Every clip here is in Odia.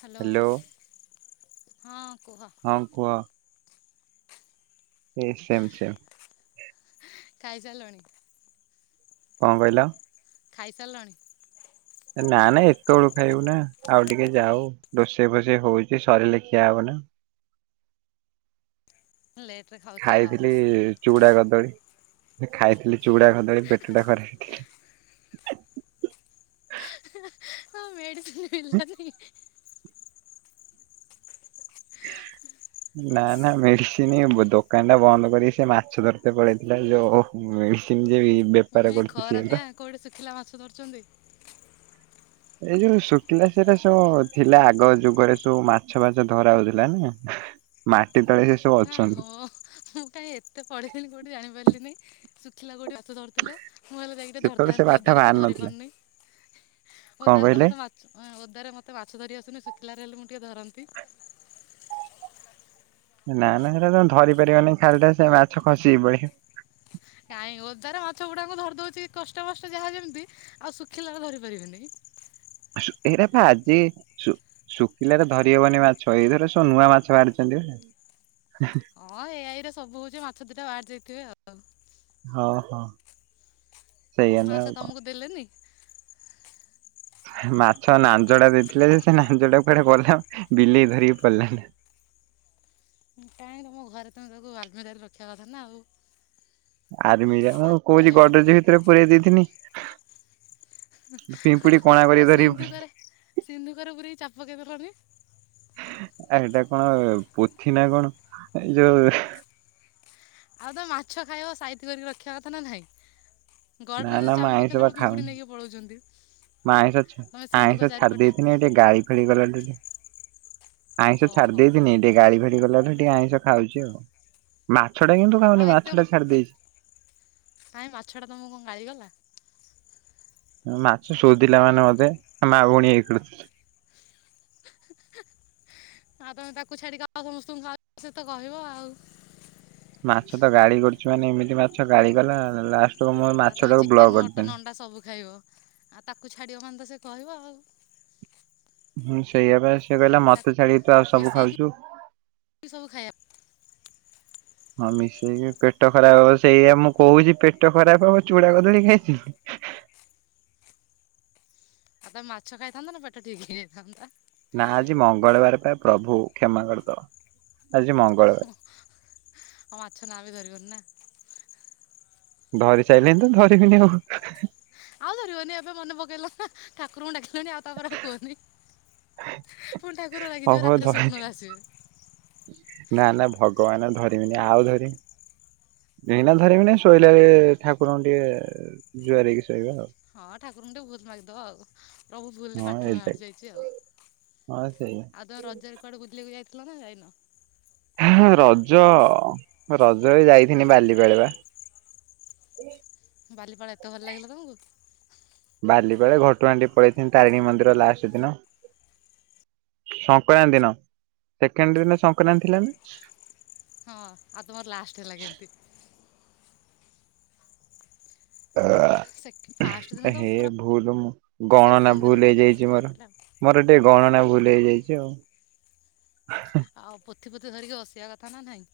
ହାଲୋ ହ୍ୟାଲୋ ହଁ କୁହ। ହଁ କୁହ ଏ ସେମ ସେମ। ଖାଇସାରିଲଣି? କଣ କହିଲ? ଖାଇ ସାରିଲାଣି? ନା ନା ଏତେ ବଳୁ ଖାଇବୁ ନା, ଆଉ ଟିକେ ଯାଉ, ରୋଷେଇ ଫୋସେଇ ହଉଛି ସରିଲେ ଖିଆ ହବ [inaudible] ଲେଟରେ ଖାଉଛ ଆଉ। ଖାଇଥିଲି ଚୁଡ଼ା କଦଳୀ। ଖାଇଥିଲି ଚୁଡ଼ା କଦଳୀ ପେଟଟା ଖରେ ହା ହା ହଁ ମେଡ଼ିସିନ୍ ମିଳିଲାନି? ହା ନା ନା ମେଡିସିନ ଦୋକାନ ଟା ବନ୍ଦ କରି ସେ ମାଛ ଧରିତେ ପଳେଇଥିଲା ଯୋଉ ମେଡ଼ିସିନ ଯୋଇ ଉମ ଏଇ ଖରା ଦିଆ କୋଉଠି ଶୁଖିଲା ମାଛ ଧରୁଛନ୍ତି? ଏଇ ଯୋଉ ଶୁଖିଲା ସେଟା ସବୁ ଥିଲା ଆଗ ଯୁଗରେ ସବୁ ମାଛ ଫାଛ ଧରା ହଉଥିଲା ନା। ମାଟି ତଳେ ସବୁ ନା ଅଛନ୍ତି ହୋ ମୁଁ କାଇଁ ଏତେ ପଢ଼ିଥିଲି କୋଉଠି ଜାଣିପାରିଲିନି ଶୁଖିଲା କୋଉଠି ମାଛ ଧରିଥିଲେ ମୁଁ ହେଲେ ଯାଇକି ଟିକେ ସେତେବେଳେ ସେ ଧରିଥାନ୍ତି ବାଟା ଓଦାରେ ତ ବାହାରି ଧରି ନଥିଲା ପାରୁନି। କଣ ଓଦାରେ ତ କହିଲେ? ମତେ ମାଛ ଉମ ଓଦାରେ ମତେ ମାଛ ଧରି ଆସୁନି ଶୁଖିଲାରେ ହେଲେ ମୁ ଟିକେ ଧରନ୍ତି। ନା ନା ସେଟା ତମେ ଧରି ପାରିବନି ଖାଲିଟାରେ ସେ ମାଛ ଖସିକି ପଳେଇବେ। କାଇଁ ଓଦାରେ ମାଛ ଗୁଡ଼ାକୁ ଧରି ଦଉଛି କଷ୍ଟେ ମଷ୍ଟେ ଯାହା ଯେମିତି ଆଉ ଶୁଖିଲାରେ ଧରି ପାରିବିନି? ଏଇଟା ପା ଆଜି ଶୁ ଶୁଖିଲାରେ ଧରିହବନି ମାଛ ଏଇଥର ସବୁ ନୂଆ ମାଛ ବାହାରିଛନ୍ତି ପା। ଆହ୍ନା। ଏ ଆଇ ରେ ସବୁ ହଉଛି ମାଛ ଦିଟା ବାହାରି ଯାଇଥିବେ ଆଉ। ହଁ ହଁ। ସେଇଆ ନୁହେଁ ଆଉ ମାଛ କଣ ତମକୁ ଦେଲେନି? ମାଛ ଲାଞ୍ଜ ଟା ଦେଇଥିଲେ ଯେ ସେ ଲାଞ୍ଜ ଟାକୁ କୁଆଡେ ଗଲା ବିଲେଇ ଧରିକି ପଳେଇଲାଣି। କାଇଁ ତମ ଘରେ ତମେ ତାକୁ ଆଲମିରାରେ ରଖିବା କଥା ନା ଆଉ। ଆର୍ମିରା ମୁଁ ମାଛ କହୁଛି ଖାଇବ ଗଡରେଜ ଭିତରେ ପୁରେଇ ଦେଇଥିନି। ହା ହା ପିମ୍ପୁଡି କଣା ଆଉ କରିକି ଧରିକି ପଳେଇଲା। ସିନ୍ଧୁକରେ ସିନ୍ଧୁକରେ ପୁରେଇ ଚାବି ପକେଇ ଦେଲନି। ହ ଆ ଏଇଟା କଣ ପୋଥି ନା କଣ? ଏ ଯୋଉ ଆଉ ତମେ ମାଛ ଖାଇବ ସାଇତି କରିକି ରଖିବା କଥା ନା ନାହିଁ? ନା ନା ଗଡରେଜରେ ମୁଁ ଚାବି ଆଇଁଷ ପକେଇଲା ବା ବେଳକୁ ପିମ୍ପୁଡି ଖାଉନି ନେଇକି ପଳଉଛନ୍ତି। ମୁଁ ଆଇଁଷ ତମେ ସିନ୍ଧୁକ ଆଇଁଷ ଛାଡ଼ି ଚାରିପଟେ ଦେଇଥିଲି ଟିକେ ଗାଳି ଫାଳି କଲାଠୁ ଟି ଆଇଁଷ ଛାଡି ଓହୋ ଦେଇଥିନି ଟିକେ ଗାଳି ଫାଳି କଲାରୁ ଟିକେ ଆଇଁଷ ଖାଉଛି ଆଉ ମା ଆଉ ଏତେ ମ ଏ କାଇଁ ମାଛଟା ତମକୁ କଣ ଗାଳିକଲା? ମାଛ ଶୋଧିଲା ମାନେ ମତେ ମା ଭଉଣୀ ଏଇ ଆଉ ତମେ ତାକୁ ଛାଡ଼ିକି ଆଉ ସମସ୍ତଙ୍କୁ ଖା ସେ ତ କହିବ ଆଉ। ମାଛ ତ ଗାଳି କରୁଛି ମାନେ ଏମିତି ମାଛ ଗାଳିକଲା ଲାଷ୍ଟ ଆଉ ତମେ ଚିକେନ୍ ମଟନ୍ ଅଣ୍ଡା ସବୁ ଖାଇବ। ଆଉ ତାକୁ ଛାଡ଼ିବ ମାନେ ତ ସେ କହିବ ଆଉ। ହୁଁ ସେଇଆ ପା ସେ କହିଲା ତାକୁ ମତେ ଛାଡ଼ିକି ତୁ ଆଉ ସବୁ ଖାଉଛୁ। କଉ ଖାଇବା? ହଁ ମିଶେଇକି ପେଟ ଖରାପ ହବ ସେଇଆ ମୁଁ କହୁଛି, ପେଟ ଖରାପ ହବ ଚୁଡା କଦଳୀ ଖାଇଛ, ଦିଅ ହେ ହେ [unintelligible] [inaudible] ଆ ତମେ ମାଛ ଖାଇଥାନ୍ତ ତ ପେଟ ଠିକ ହେଇ ଯାଇ ଥାନ୍ତା। ନା ଆଜି ମଙ୍ଗଳବାର ପାଇଁ ପ୍ରଭୁ କ୍ଷମା କରିଦେବ। ଆ ହ ହ ମାଛ ନା ବି ଧରିବନି ନା ଧରି ସାଇଲିଣି ତ ଧରିବିିନି କ ଆଉ ଧରିବନି ଏବେ ମନେ ପକେଇଲ ନା, ଆନ୍ହ [unintelligible] ଠାକୁରଙ୍କୁ ଡାକିଲଣି ଆଉ ତାପରେ ଆଉ କୁହନି। ପୁଣି ଠାକୁର ହଉ ରାଗିଯିବ ହଉ ରାତିରେ ଧରି ସ୍ୱପ୍ନରେ ଆସିବେ। ଭଗବାନ୍ ଆଉ ଧରିିବିନି ଆଉ ଧରିମି ଏଇନା ଧରିବିନା ଶୋଇଲା [unintelligible] ରେ ଠାକୁରଙ୍କୁ ଟିକେ ଜୁଆର ହେକି ଶୋଇବା ଆଉ [unintelligible] ଟେ ଭୋଉତ୍ ମାଗ୍ ଦବ ଆଉ। ଅହ୍ ପ୍ରଭୁ ଭୁଲ୍ ରେ ହଁ ପାଟିରୁ ଏଇ ବାହାରି ଯାଇଛି ଆଉ। ହଁ ସେଇଆ। ଆଉ ତମେ ରଜରେ କୁଆଡ଼େ ବୁଲିବାକୁ ଯାଇ ଦେଖିଲ ନା ଯାଇନ। ହା ରଜ ରଜରେ ଯାଇଥିନି ବାଲିପାଳ ବା। [inaudible] ବାଲିପାଳେ ଏତେ ଭଲ ଲାଗିଲା ତମକୁ? ବାଲିପାଳେ ଘଟଗାଁ ଟିକେ ପଳେଇଥିନି ତାରିଣୀ ମନ୍ଦିର ଲାଷ୍ଟ ଦିନ। ସଙ୍କରାନ୍ତି ଦିନ, ସେକେଣ୍ଡ ଦିନ ସଂକ୍ରରାନ୍ତି ଥିଲାନା? ହଁ, ଆଉ ତୁମର ଲାଷ୍ଟ ହେଲା କେମତି? [inaudible] ଫାଷ୍ଟ ଦିନ ଉହଁ ତ ଏହେ ପୁରା ଭୁଲୁ ମୁଁ ଗଣନା ସେକେଣ୍ଡ ଭୁଲ ଦିନଟା ଯାହା ହେଇଯାଇଛି ଟିକେ ମୋରୋ ହେଇଥିଲା ମୋର ଟିକେ ଗଣନା। ଭୁଲ ହେଇ ଯାଇଛି ଆଉ, ହାଁ ହାଁ। ଏଥିପତି ଧରିକି ହସିବା କଥା ନା ନାହିଁ।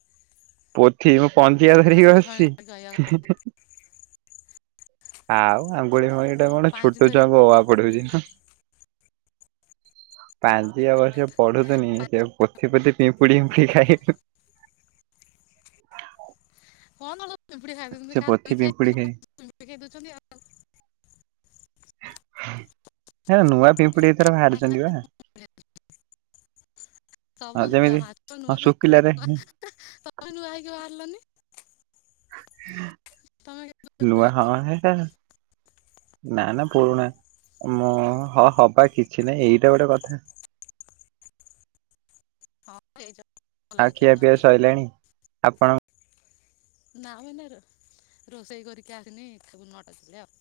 ପୋଥି ମୁଁ ପଞ୍ଚିକା ଧରିବାକୁ ଆଙ୍ଗୁଳି ଆସ୍ ଫାଙ୍ଗୁଳି ଛି ଧରିକି ରହିବା ହୁଁହୁଁ ହୁଁ। [unintelligible] ପାଂଜିୟ କଥା ବର୍ଷ ପାଞ୍ଜି ଧରିକି ପଢୁଥିନି ଯେଉଁ ପୋଥିପୋତି ପିମ୍ପୁଡ଼ିିହିମ୍ପୁଡି ଖାଇ [unintelligible] [unintelligible] ଚିମ୍ପୁଡି ଖାଇଦୌଛନ୍ତି ସେ କାହାର ପୋଥି ପିମ୍ପୁଡି ଖାଇ [unintelligible] [unintelligible] [unintelligible] ଖାଇଦୌଛନ୍ତି ଆଉ। ହେରା ନୂଆ ପି ପୁଡ଼ି ଏଥର ଭାରି ଆଉ ଚନ୍ତି ପା। ସବୁ ନୂ-ଆ ମା-ଛ ନୂ-ଆ ପିମ୍ପୁଡି ଶୁଖିଲାରେ ନୂ-ଆ ହେଁ ଏଁ ତ-ମେ ନୂଆ ହେଇକି ଭାର ଲନି। ତମେ ନୁଆ ହଁ କେମିତି ହେ ଟା। ନା ନା ପୁରୁଣା। ମୋ ହ ହବା କିଛି ନାଇ଼ ଏଇଟା ଗୋଟେ କଥା। ହଁ। [unintelligible] ଆ ଲାଗୁଛି ଖିଆ ପିଆ ନା ସଇଲାଣି ଆପଣ ନା ମୁଁ ଏଇନା ରୋ-ରୋଷେଇ କରିକି ଆସିନି ଖାଇବୁ ନଅଟା ବେଳେ ଆଉ।